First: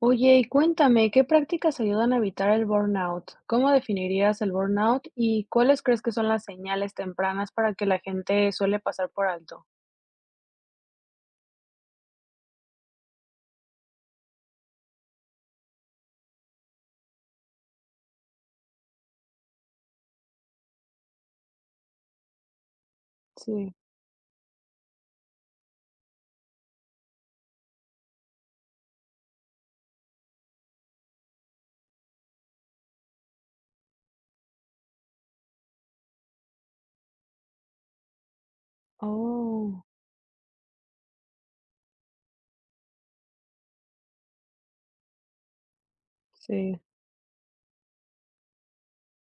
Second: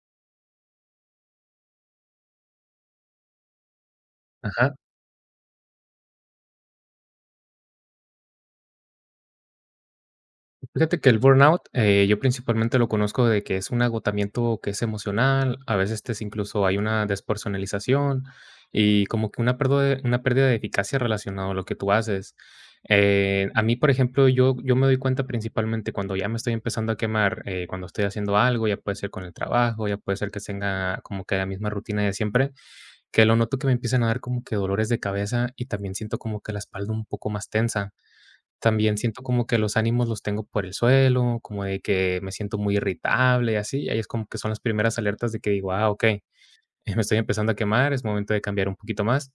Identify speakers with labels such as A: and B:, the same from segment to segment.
A: Oye, y cuéntame, ¿qué prácticas ayudan a evitar el burnout? ¿Cómo definirías el
B: Ajá.
A: burnout y cuáles crees que son las señales tempranas para que la gente suele pasar por alto?
B: Fíjate que el burnout, yo principalmente lo conozco de que es un agotamiento que es emocional, a veces incluso hay una despersonalización y como que una pérdida de eficacia relacionada a lo que tú haces. A
A: Sí,
B: mí, por ejemplo, yo me doy cuenta principalmente cuando ya me estoy empezando a quemar, cuando estoy haciendo algo, ya puede ser con el trabajo, ya puede ser que tenga como que la misma rutina de siempre, que lo noto que me empiezan a dar como que dolores de cabeza y también siento como que la espalda un poco más tensa. También siento como que los
A: oh,
B: ánimos los tengo por el suelo, como de que me siento muy irritable y así, y ahí es como que son las primeras alertas de que digo: "Ah, ok
A: sí,
B: me estoy empezando a quemar, es momento de cambiar un poquito más".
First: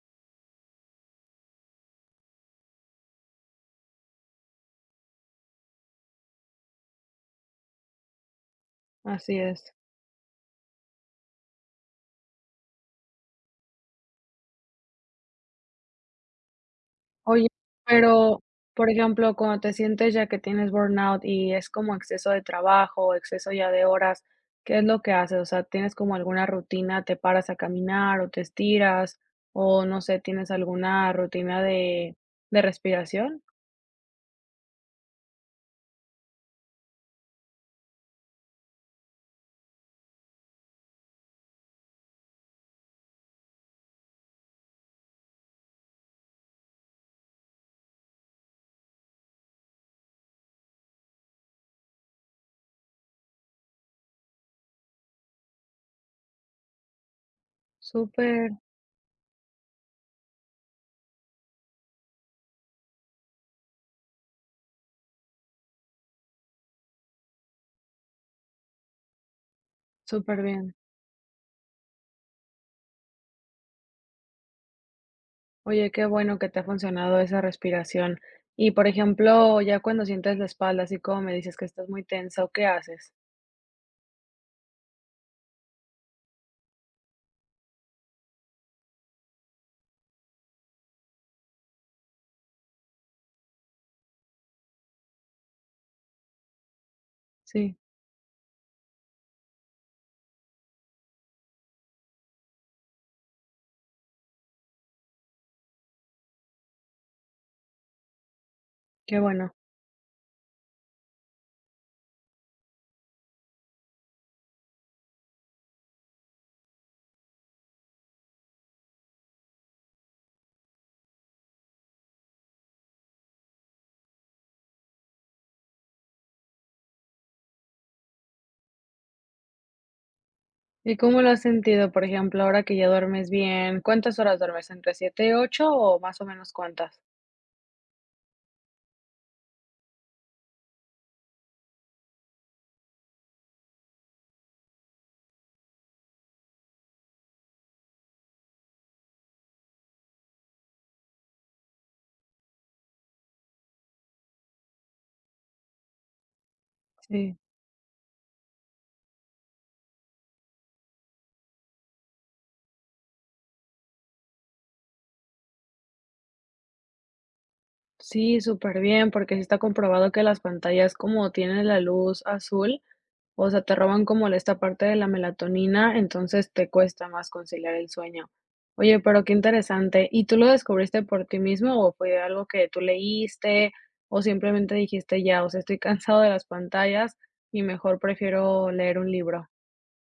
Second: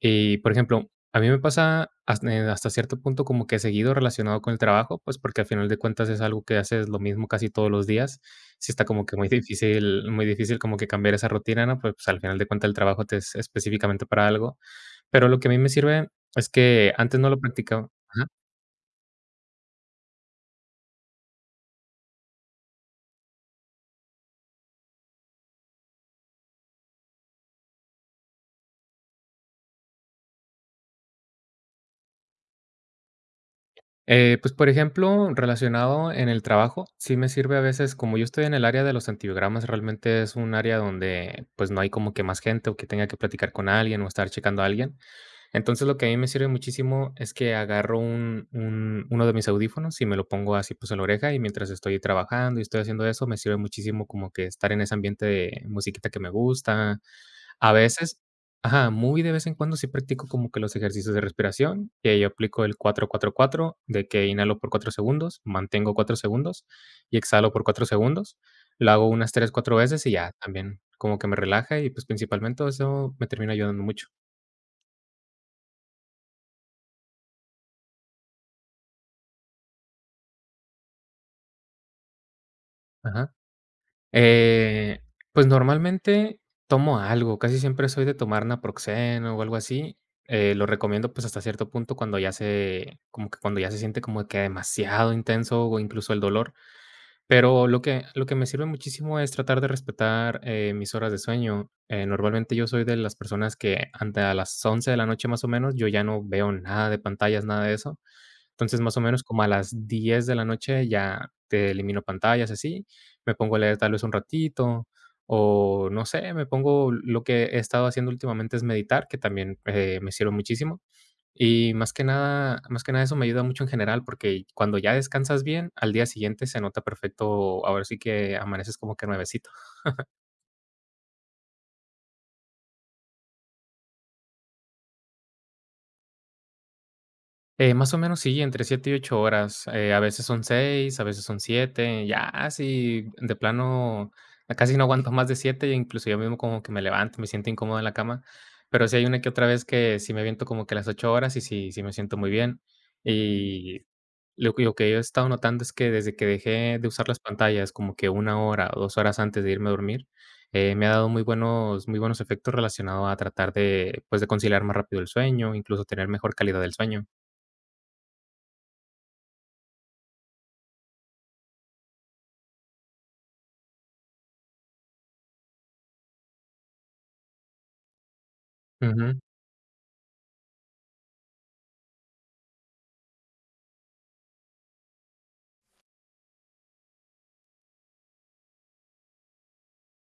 B: Y, por ejemplo, a mí me pasa hasta cierto punto como que seguido relacionado con el trabajo, pues, porque al final de cuentas es algo que haces lo mismo casi todos los días. Sí está como que
A: así es.
B: muy difícil como que cambiar esa rutina, ¿no? Pues al final de cuentas el trabajo te es específicamente para algo. Pero lo que a mí me sirve es que antes no lo
A: Oye,
B: practicaba.
A: pero, por ejemplo, cuando te sientes ya que tienes burnout y es como exceso de trabajo, exceso ya de horas, ¿qué es lo que haces? O sea, ¿tienes como alguna rutina, te paras a caminar o te estiras o no sé, tienes alguna rutina de respiración?
B: Pues, por ejemplo, relacionado en el trabajo, sí me sirve a veces, como yo estoy en el área de los antibiogramas, realmente es un área donde, pues, no hay como que más gente o que tenga que platicar con alguien o estar checando a alguien. Entonces, lo que a mí me sirve muchísimo es que agarro un uno de mis audífonos y me lo pongo así, pues, en la oreja, y mientras estoy trabajando y estoy haciendo eso, me sirve muchísimo como que estar en ese ambiente de musiquita que me gusta, a veces.
A: Súper,
B: Ajá, muy de vez en cuando sí practico como que los ejercicios de respiración, que yo aplico el cuatro cuatro cuatro, de que inhalo por 4 segundos, mantengo 4 segundos y exhalo por 4 segundos. Lo hago unas 3 4 veces y ya,
A: súper bien.
B: también como que me relaja y, pues, principalmente eso me termina ayudando mucho.
A: Oye, qué bueno que te ha funcionado esa respiración. Y por ejemplo, ya cuando sientes la espalda, así como me dices que estás muy tensa, ¿o qué haces?
B: Ajá. Eh, pues, normalmente tomo algo, casi siempre soy de tomar naproxeno o algo así. Lo recomiendo, pues, hasta cierto punto cuando ya se siente como que demasiado intenso o incluso el dolor. Pero
A: Sí,
B: lo que me sirve muchísimo es tratar de respetar, mis horas de sueño. Normalmente yo soy de las personas que ante a las 11 de la noche, más o menos, yo ya no veo nada de pantallas, nada de eso. Entonces, más o
A: qué
B: menos como a
A: bueno.
B: las 10 de la noche ya te elimino pantallas, así. Me pongo a leer tal vez un ratito o no sé, me pongo lo que he estado haciendo últimamente es meditar, que también, me sirve muchísimo. Y más que nada eso me ayuda mucho en general, porque cuando ya descansas bien, al día siguiente se nota perfecto, ahora sí que amaneces como que nuevecito.
A: ¿Y cómo lo has sentido, por ejemplo, ahora que ya duermes bien? ¿Cuántas horas duermes? ¿Entre 7 y 8 o más o menos cuántas?
B: Más o menos sí, entre 7 y 8 horas, a veces son 6 a veces son 7 ya así de plano casi no aguanto más de 7, incluso yo mismo como que me levanto, me siento incómodo en la cama, pero sí hay una que otra vez que sí me aviento como que las 8 horas y sí me siento muy bien. Y lo que yo he estado notando es que desde que dejé de usar las
A: Sí,
B: pantallas, como que una hora o 2 horas antes de irme a dormir, me ha dado muy buenos efectos relacionado a tratar de, pues, de conciliar más rápido el sueño, incluso tener mejor calidad del sueño.
A: sí, súper bien, porque sí está comprobado que las pantallas como tienen la luz azul, o sea, te roban como la esta parte de la melatonina, entonces te cuesta más conciliar el sueño. Oye,
B: Ujú.
A: pero qué interesante. ¿Y tú lo descubriste por ti mismo o fue algo que tú leíste o simplemente dijiste ya, o sea, estoy cansado de las pantallas y mejor prefiero leer un libro?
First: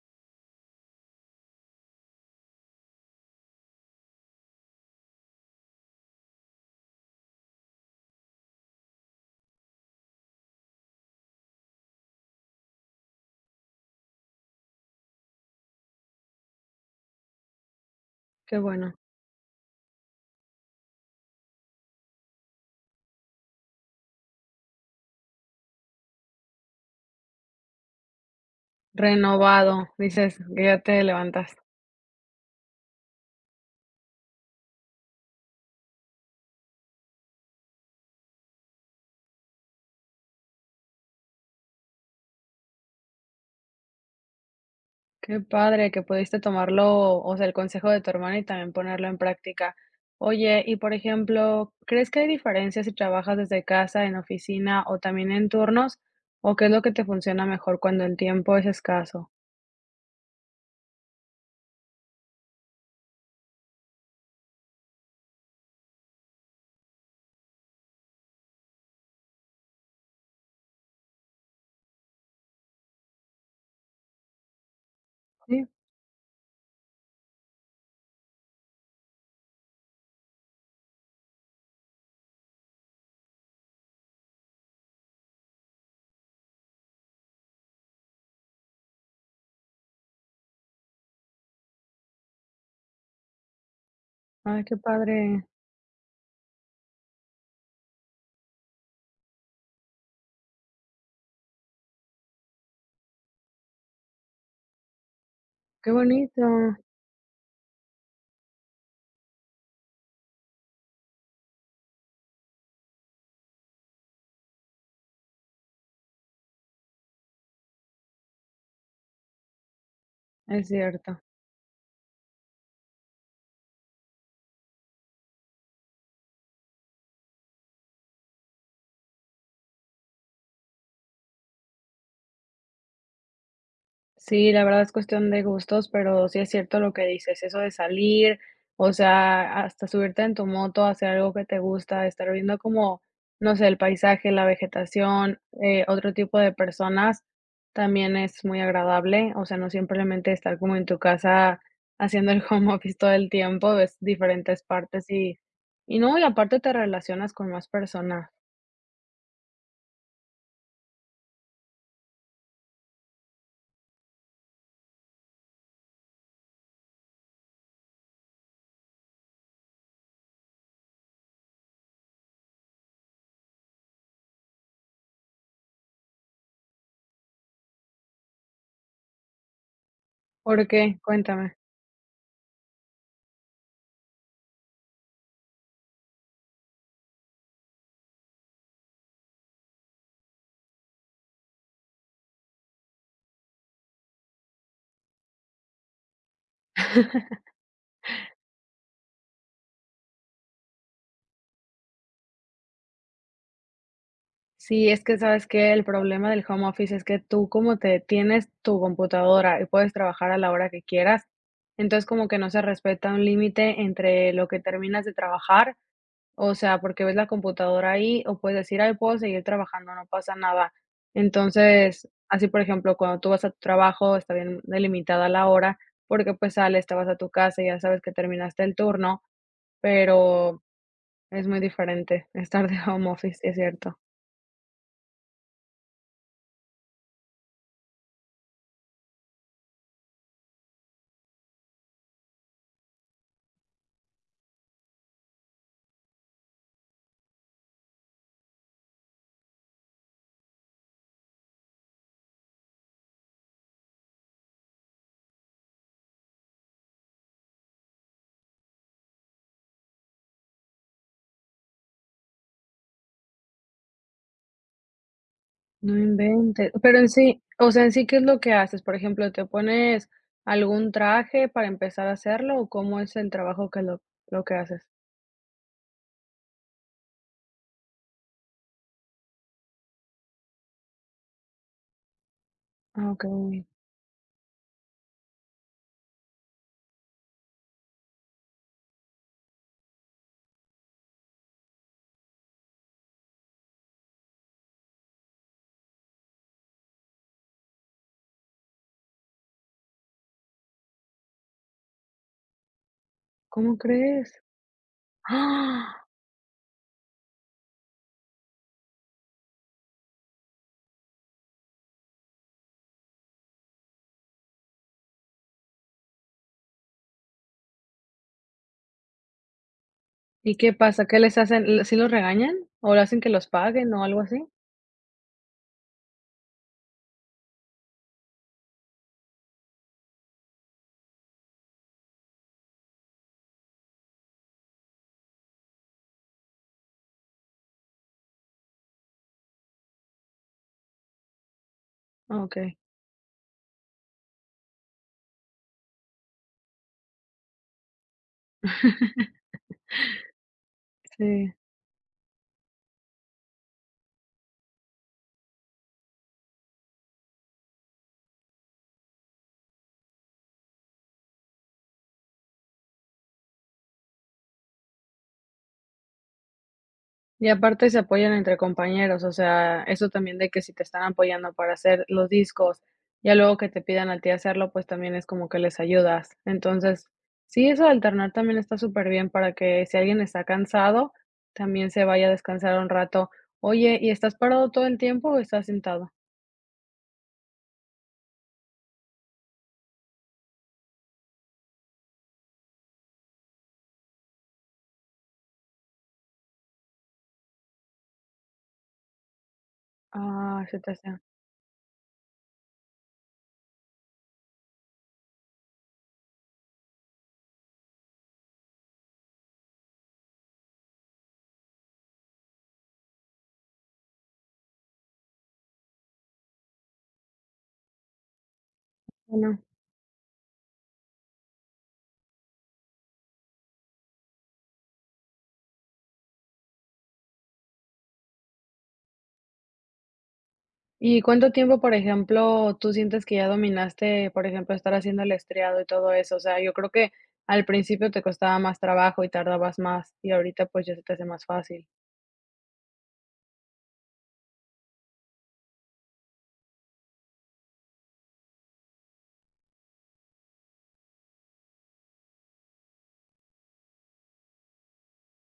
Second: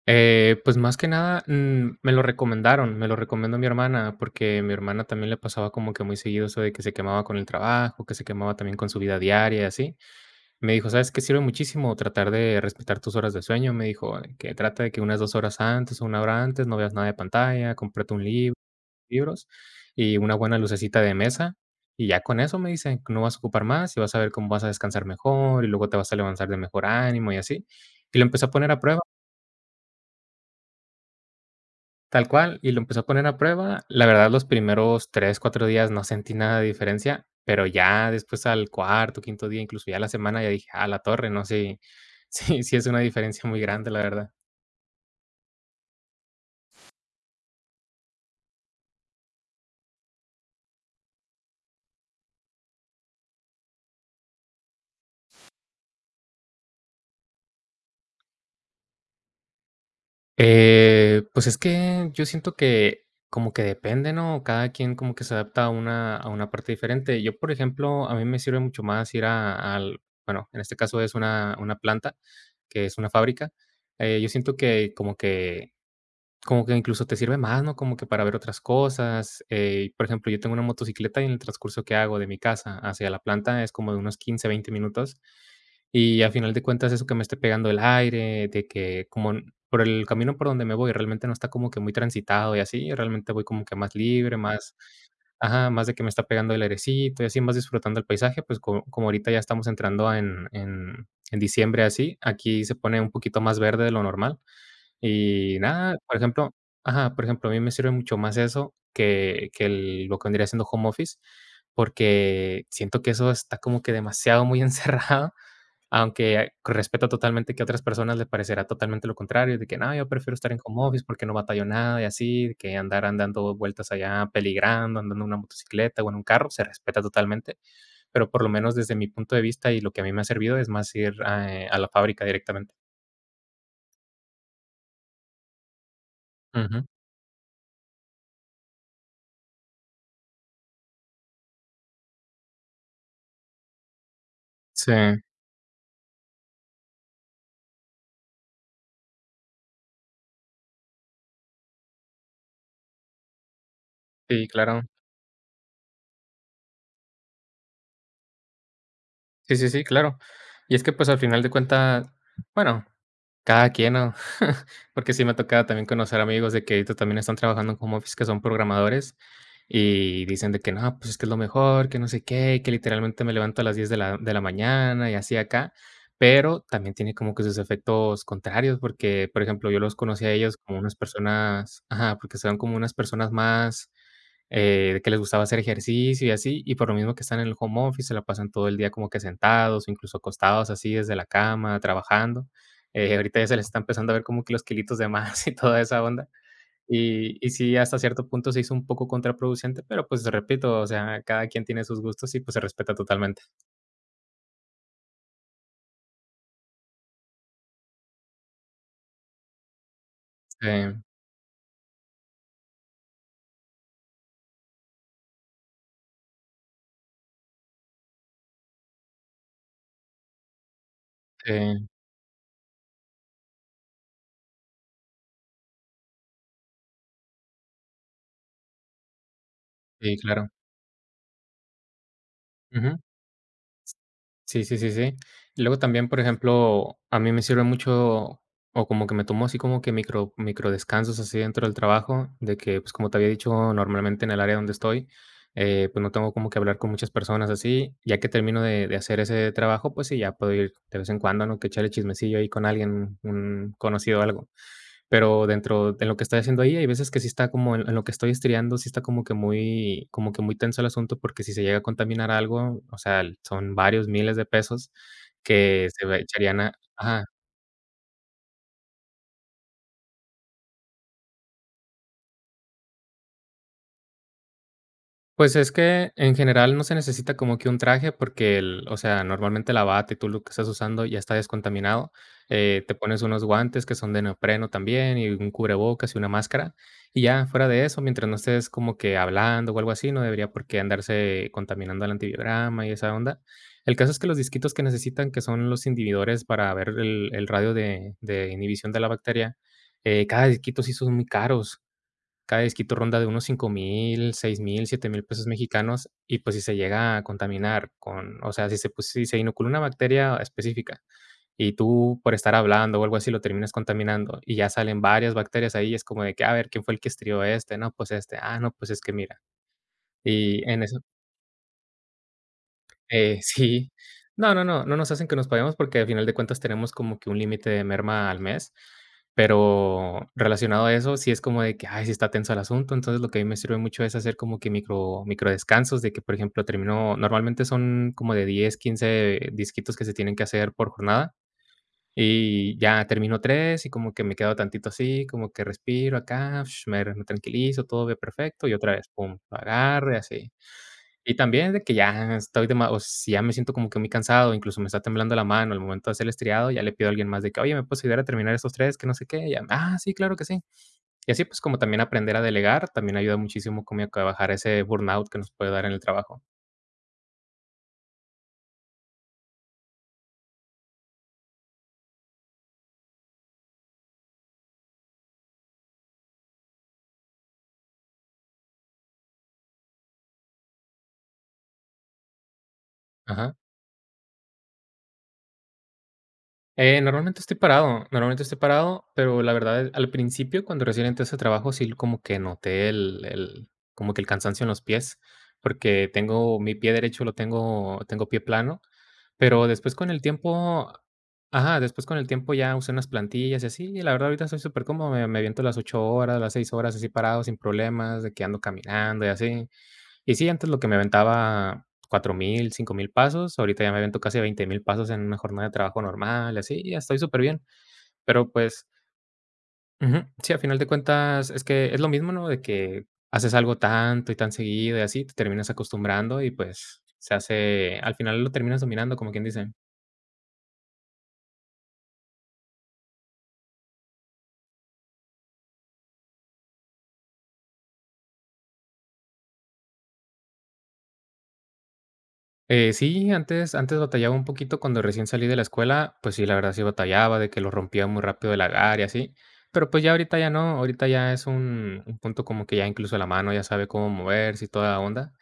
B: Pues, más que nada, me lo recomendaron, me lo recomendó mi hermana, porque mi hermana también le pasaba como que muy seguido eso de que se quemaba con el trabajo, que se quemaba también con su vida diaria y así. Me dijo: "¿Sabes qué sirve muchísimo? Tratar de respetar tus horas de sueño", me dijo, que trata de que unas 2 horas antes o una hora antes no veas nada de pantalla, cómprate un libro,
A: Qué bueno.
B: libros y una buena lucecita de mesa, y ya con eso, me dice, no vas a ocupar más y vas a ver cómo vas a descansar mejor y luego te vas a levantar de mejor ánimo y así. Y lo empecé a poner a prueba.
A: Renovado, dices, que ya te levantaste.
B: Tal cual, y lo empecé a poner a prueba. La verdad, los primeros 3 4 días no sentí nada de diferencia, pero ya después al cuarto, quinto día, incluso ya la semana, ya dije: "A la torre, no sé, sí es una diferencia muy grande, la verdad".
A: Qué padre que pudiste tomarlo, o sea, el consejo de tu hermana y también ponerlo en práctica. Oye, y por ejemplo, ¿crees que hay diferencias si trabajas desde casa, en oficina o también en turnos? ¿O qué es lo que te funciona mejor cuando el tiempo es escaso?
B: Pues es que yo siento que como que depende, ¿no? Cada quien como que se adapta a una parte diferente. Yo, por ejemplo, a mí me sirve mucho más ir a al bueno, en este caso es una planta, que es una fábrica. Yo siento que como
A: Sí,
B: que Como que incluso te sirve más, ¿no? Como que para ver otras cosas. Y, por ejemplo, yo tengo una motocicleta y en el transcurso que hago de mi casa hacia la planta es como de unos 15 20 minutos. Y a final de cuentas, eso que me esté pegando el aire, de que como n- por el camino por donde me voy realmente no está como que muy transitado y así, realmente voy como que más libre,
A: ay,
B: más,
A: qué padre,
B: ajá, más de que me está pegando el airecito y así, más disfrutando el paisaje, pues como, ahorita ya estamos entrando en diciembre así, aquí se pone un poquito más verde de lo normal. Y
A: qué
B: nada, por ejemplo,
A: bonito,
B: ajá, por ejemplo, a mí me sirve mucho más eso que el lo que vendría siendo home office, porque siento que eso está como que demasiado muy encerrado, aunque respeto totalmente que a otras personas les parecerá totalmente lo contrario, de que: "No, yo prefiero estar en
A: es
B: home office
A: cierto.
B: porque no batallo nada", y así, de que andar andando vueltas allá peligrando, andando en una motocicleta o en un carro, se respeta totalmente, pero por lo menos desde mi punto de vista y lo que a mí me ha servido es más ir, ah, a la fábrica directamente.
A: Sí, la verdad es cuestión de gustos, pero sí es cierto
B: Ujú.
A: lo que dices, eso de salir, o sea, hasta subirte en tu moto, hacer algo que te gusta, estar viendo como, no sé, el paisaje, la
B: Sí,
A: vegetación, otro tipo de personas, también es muy agradable, o sea, no simplemente estar como en tu casa haciendo el home office todo el tiempo, ves
B: sí,
A: diferentes
B: claro.
A: partes y no, y aparte te relacionas con más personas.
B: Sí, sí, sí, claro. Y es que, pues, al final de cuentas, bueno, cada quien, ¿no? Porque sí me ha tocado también conocer amigos de que ahorita también están trabajando en home office, que son programadores, y dicen de que no, pues es que es lo mejor, que no sé qué, que literalmente me levanto a las 10 de la mañana y así acá, pero también tiene como que sus efectos contrarios, porque, por ejemplo, yo los conocí a ellos
A: ¿Por
B: como unas
A: qué? Cuéntame.
B: personas ajá, porque son como unas personas más, de que les gustaba hacer ejercicio y así, y por lo mismo que están en el home office, se la pasan todo el día como que sentados, o incluso acostados así desde la cama, trabajando. Ahorita ya se les está empezando a ver como que los kilitos de más y toda esa onda. Y sí, hasta cierto punto se hizo un poco contraproducente, pero, pues, repito, o sea, cada quien tiene sus gustos y, pues, se respeta totalmente.
A: Sí, es que sabes que el problema del home office es que tú como te tienes tu computadora y puedes trabajar a la
B: Sí,
A: hora que quieras, entonces como que no se respeta un límite entre lo que terminas de trabajar, o sea, porque ves la computadora ahí o puedes decir, ay, puedo seguir trabajando, no pasa nada.
B: sí,
A: Entonces, así por ejemplo, cuando tú vas a tu trabajo, está bien delimitada la hora, porque pues sales, te vas a tu casa y ya sabes que terminaste el turno,
B: sí, claro.
A: pero es muy diferente estar de
B: Ujú.
A: home office, es cierto.
B: Sí, sí, sí, sí. Y luego también, por ejemplo, a mí me sirve mucho, o como que me tomo así como que micro descansos así dentro del trabajo, de que, pues como te había dicho, normalmente en el área donde estoy, pues no tengo como que hablar con muchas personas así, ya que termino de hacer ese trabajo, pues sí, ya puedo ir de vez en cuando, ¿no? Que echarle chismecillo ahí con alguien, un conocido o algo. Pero dentro de lo que estoy haciendo ahí, hay veces que sí está como en lo que estoy estriando, sí está como que muy tenso el asunto, porque si se llega a contaminar algo, o sea, son varios miles de pesos que
A: No
B: se va echarían
A: inventes.
B: a
A: Pero en
B: ajá.
A: sí, o sea, en sí, ¿qué es lo que haces? Por ejemplo, ¿te pones algún traje para empezar a hacerlo o cómo es el trabajo que lo que haces?
B: Pues es que en general no se necesita como que un traje porque el o sea, normalmente la bata y tú lo que estás usando ya está descontaminado. Te
A: Ah,
B: pones unos
A: okey.
B: guantes que son de neopreno también y un cubrebocas y una máscara. Y ya fuera de eso, mientras no estés como que hablando o algo así, no debería por qué andarse contaminando el antibiograma y esa onda. El caso es que los disquitos que necesitan, que son los inhibidores para ver el radio de inhibición de la bacteria. Cada disquito sí son muy caros. Cada disquito ronda de unos cinco
A: ¿Cómo crees?
B: mil 6,000, 7,000 pesos
A: ¡Ah!
B: mexicanos, y pues si se llega a contaminar con, o sea, pues, si se inocula una bacteria específica y tú por estar hablando o algo así lo terminas contaminando y ya salen varias bacterias ahí, es como de que, a ver, ¿quién fue el que estrió este? No, pues este, ah, no, pues es que mira.
A: ¿Y
B: Y
A: qué
B: en eso,
A: pasa? ¿Qué les hacen? ¿L sí los regañan? ¿O le hacen que los paguen
B: sí.
A: o algo así?
B: No, no, no, no nos hacen que nos paguemos porque al final de cuentas tenemos como que un límite de merma al mes, pero relacionado a eso, sí es como de que, ay, sí está tenso el asunto. Entonces, lo que a mí me sirve mucho es hacer como que micro descansos de que, por ejemplo, termino normalmente son como de 10, 15 disquitos que se tienen que hacer por jornada
A: Ah, okey.
B: y ya termino 3 y como que me quedo tantito así, como que respiro acá, me tranquilizo, todo ve perfecto y otra vez, pum, lo agarro y así. Y
A: Sí.
B: también de que ya estoy dema o si ya me siento como que muy cansado, incluso me está temblando la mano al momento de hacer el estriado, ya le pido a alguien más de que: "Oye, ¿me puedes ayudar a terminar estos 3 que no sé qué, ya, ah, sí, claro que sí". Y así, pues, como también aprender a delegar, también ayuda muchísimo como a bajar ese burnout que nos puede dar en el trabajo.
A: Y aparte se apoyan entre compañeros, o sea, eso también de que si te están apoyando para hacer los discos, ya luego que te pidan a ti hacerlo, pues también es como que les ayudas. Entonces, sí, eso de alternar también está súper bien para que si alguien está cansado, también se vaya a descansar un rato.
B: Ajá.
A: Oye, ¿y estás parado todo el tiempo o estás sentado?
B: Normalmente estoy parado, normalmente estoy parado, pero la verdad, es- al principio, cuando recién entré a ese trabajo, sí como que noté el como que el cansancio en los pies, porque tengo mi pie derecho lo tengo pie plano. Pero después con el
A: Ah, se te
B: tiempo
A: hace.
B: ajá, después con el tiempo ya usé unas plantillas y así, y la verdad ahorita soy súper supercómodo, me aviento las 8 horas, las 6 horas así parado sin problemas, de que ando caminando y así. Y sí, antes lo que me aventaba 4,000, 5,000 pasos, ahorita ya me avento casi 20,000 pasos en una jornada de trabajo normal, y así, y ya estoy súper bien. Pero, pues
A: Bueno.
B: ujú, sí, a final de cuentas es que es lo mismo, ¿no? De que haces algo tanto y tan seguido y así, te terminas acostumbrando y, pues, se hace al final lo terminas dominando, como quien dice.
A: ¿Y cuánto tiempo, por ejemplo, tú sientes que ya dominaste, por ejemplo, estar haciendo el estriado y todo eso? O sea, yo creo que al principio te costaba más trabajo y tardabas más, y ahorita, pues, ya se te hace más fácil.
B: Sí, antes batallaba un poquito cuando recién salí de la escuela, pues sí, la verdad sí batallaba, de que lo rompía muy rápido el agar y así, pero pues ya ahorita ya no, ahorita ya es un punto como que ya incluso la mano ya sabe cómo moverse y toda la onda.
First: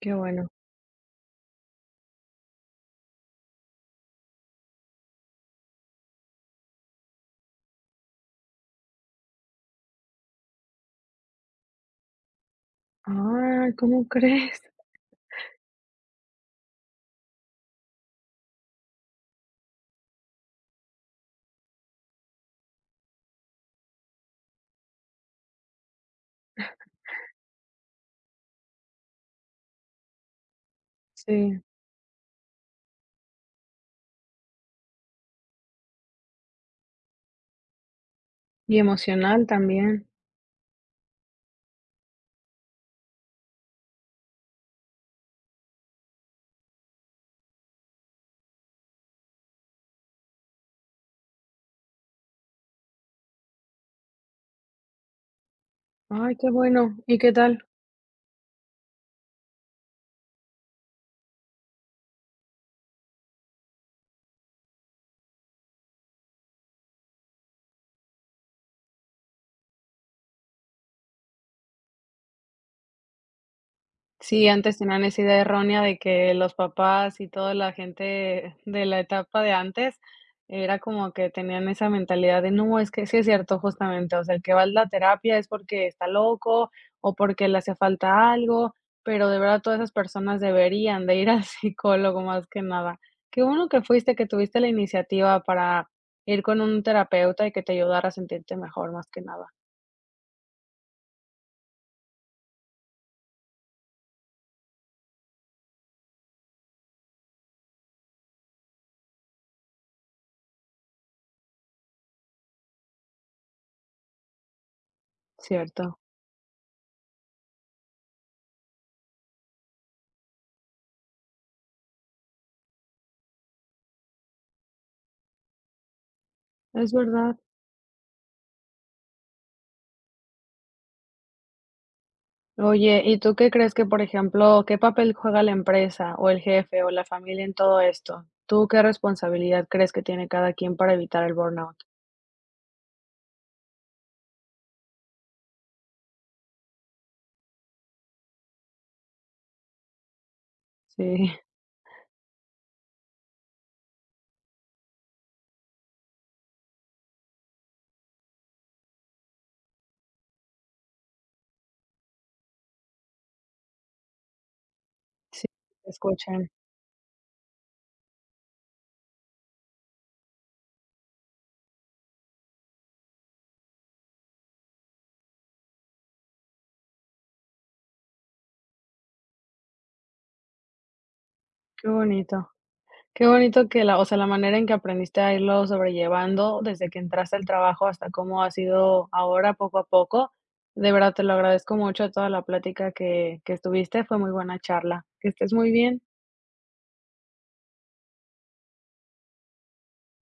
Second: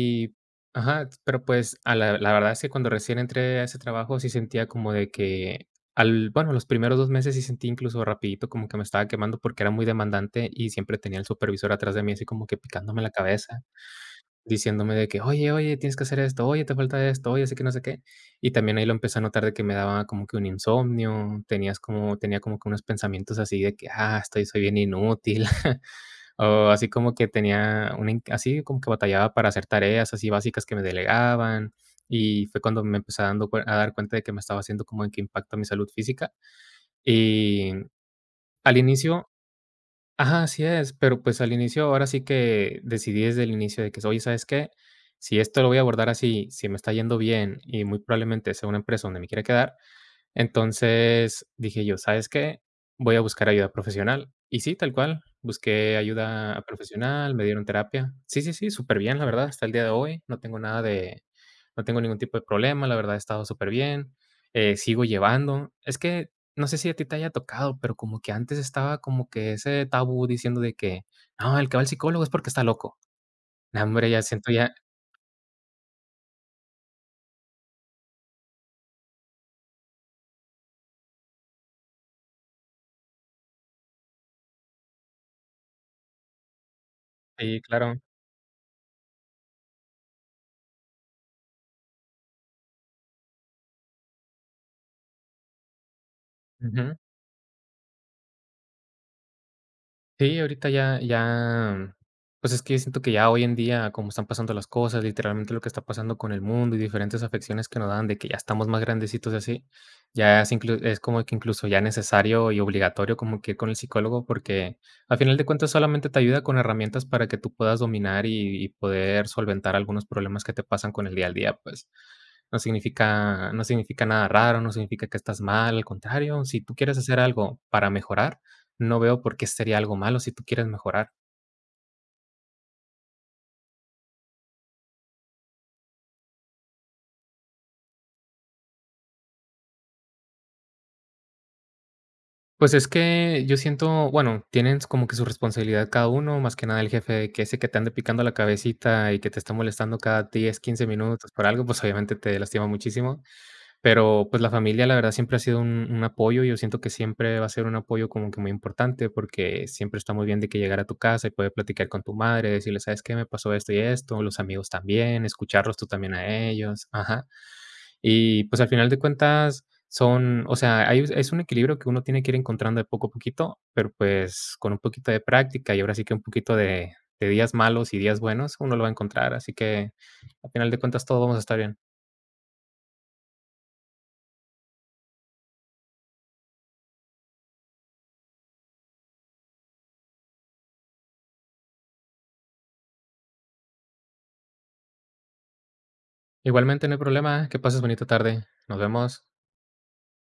A: Qué bueno.
B: ajá, pero pues a la verdad es que cuando recién entré a ese trabajo sí sentía como de que al bueno, los primeros 2 meses sí sentí incluso rapidito como que me estaba quemando porque era muy demandante y siempre tenía el supervisor atrás de mí así como que picándome la cabeza.
A: Ah, ¿cómo crees?
B: Diciéndome de que: "Oye, oye, tienes que hacer esto, oye, te falta esto, oye, así que no sé qué". Y también ahí lo empecé a notar de que me daba como que un insomnio, tenía como que unos pensamientos así de que: "Ah, estoy soy bien inútil", o así como que tenía una in así como que batallaba para hacer tareas así básicas que me
A: Sí,
B: delegaban, y fue cuando me empecé a dar cuenta de que me estaba haciendo como que impacto a mi salud física. Y
A: y
B: al inicio
A: emocional también.
B: ajá, así es, pero pues al inicio, ahora sí que decidí desde el inicio de que, oye, ¿sabes qué? Si esto lo voy a abordar así, si me está yendo bien y muy probablemente sea una empresa donde me quiera quedar, entonces dije yo: "¿Sabes qué? Voy a buscar ayuda profesional". Y sí, tal cual, busqué
A: Ay, qué
B: ayuda
A: bueno, ¿y qué
B: profesional, me
A: tal?
B: dieron terapia. Sí, sí, sí, súper bien, la verdad, hasta el día de hoy no tengo nada de no tengo ningún tipo de problema, la verdad he estado superbién. Sigo llevando. Es que no sé si a ti te haya tocado, pero como que antes estaba como que ese tabú diciendo de que: "No, el que va al psicólogo es porque está loco". No, hombre, ya
A: Sí,
B: siento ya
A: antes tenían esa idea errónea de que los papás y toda la gente de la etapa de antes era como que tenían esa mentalidad de no, es que sí es cierto, justamente, o sea, el que va a la terapia es porque está loco o porque le
B: sí,
A: hace
B: claro.
A: falta algo, pero de verdad todas esas personas deberían de ir al psicólogo más que nada. Qué bueno que fuiste, que tuviste la iniciativa para ir con un
B: Ujú.
A: terapeuta y que te ayudara a sentirte mejor más que nada,
B: Sí, ahorita ya, pues, es que siento que ya hoy en día, como están pasando las cosas, literalmente lo que está pasando con el mundo y diferentes afecciones que nos dan, de que ya estamos más grandecitos y así, ya es como que incluso ya necesario y obligatorio como que ir con el psicólogo, porque al final de cuentas
A: ¿cierto?
B: solamente te ayuda con herramientas para que tú puedas dominar y poder solventar algunos problemas que te pasan con el día al día, pues. No significa no significa nada raro, no significa que estás mal, al contrario, si tú
A: Es
B: quieres hacer
A: verdad.
B: algo para mejorar, no veo por qué sería algo malo si tú quieres mejorar.
A: Oye, ¿y tú qué crees que, por ejemplo, qué papel juega la empresa o el jefe o la familia en todo esto? ¿Tú qué responsabilidad crees que tiene cada quien para evitar el burnout?
B: Pues es que yo siento, bueno, tienen como que su responsabilidad cada uno, más que nada el jefe, que ese que te ande picando la cabecita y que te está molestando cada 10, 15
A: Sí,
B: minutos por algo, pues obviamente te lastima muchísimo. Pero pues la familia, la verdad, siempre ha sido un apoyo. Yo siento que siempre va a ser un apoyo como que muy importante, porque siempre está muy bien de que llegar a tu casa y poder platicar con tu madre, decirle, ¿sabes qué? Me pasó esto y esto, los amigos también,
A: sí,
B: escucharlos tú
A: te
B: también a
A: escuchan.
B: ellos. Ajá. Y, pues, al final de cuentas son o sea, hay es un equilibrio que uno tiene que ir encontrando de poco a poquito, pero, pues, con un poquito de práctica y ahora sí que un poquito de días malos y días buenos, uno lo va a encontrar. Así que, al final de cuentas, todo vamos a estar bien.
A: Qué bonito. Qué bonito que la, o sea, la manera en que aprendiste a irlo sobrellevando desde que entraste al trabajo hasta cómo ha sido ahora poco a poco. De verdad te lo agradezco mucho toda la plática que estuviste. Fue muy buena charla. Que estés muy bien.
B: Igualmente, no hay problema. Que pases bonita tarde. Nos vemos.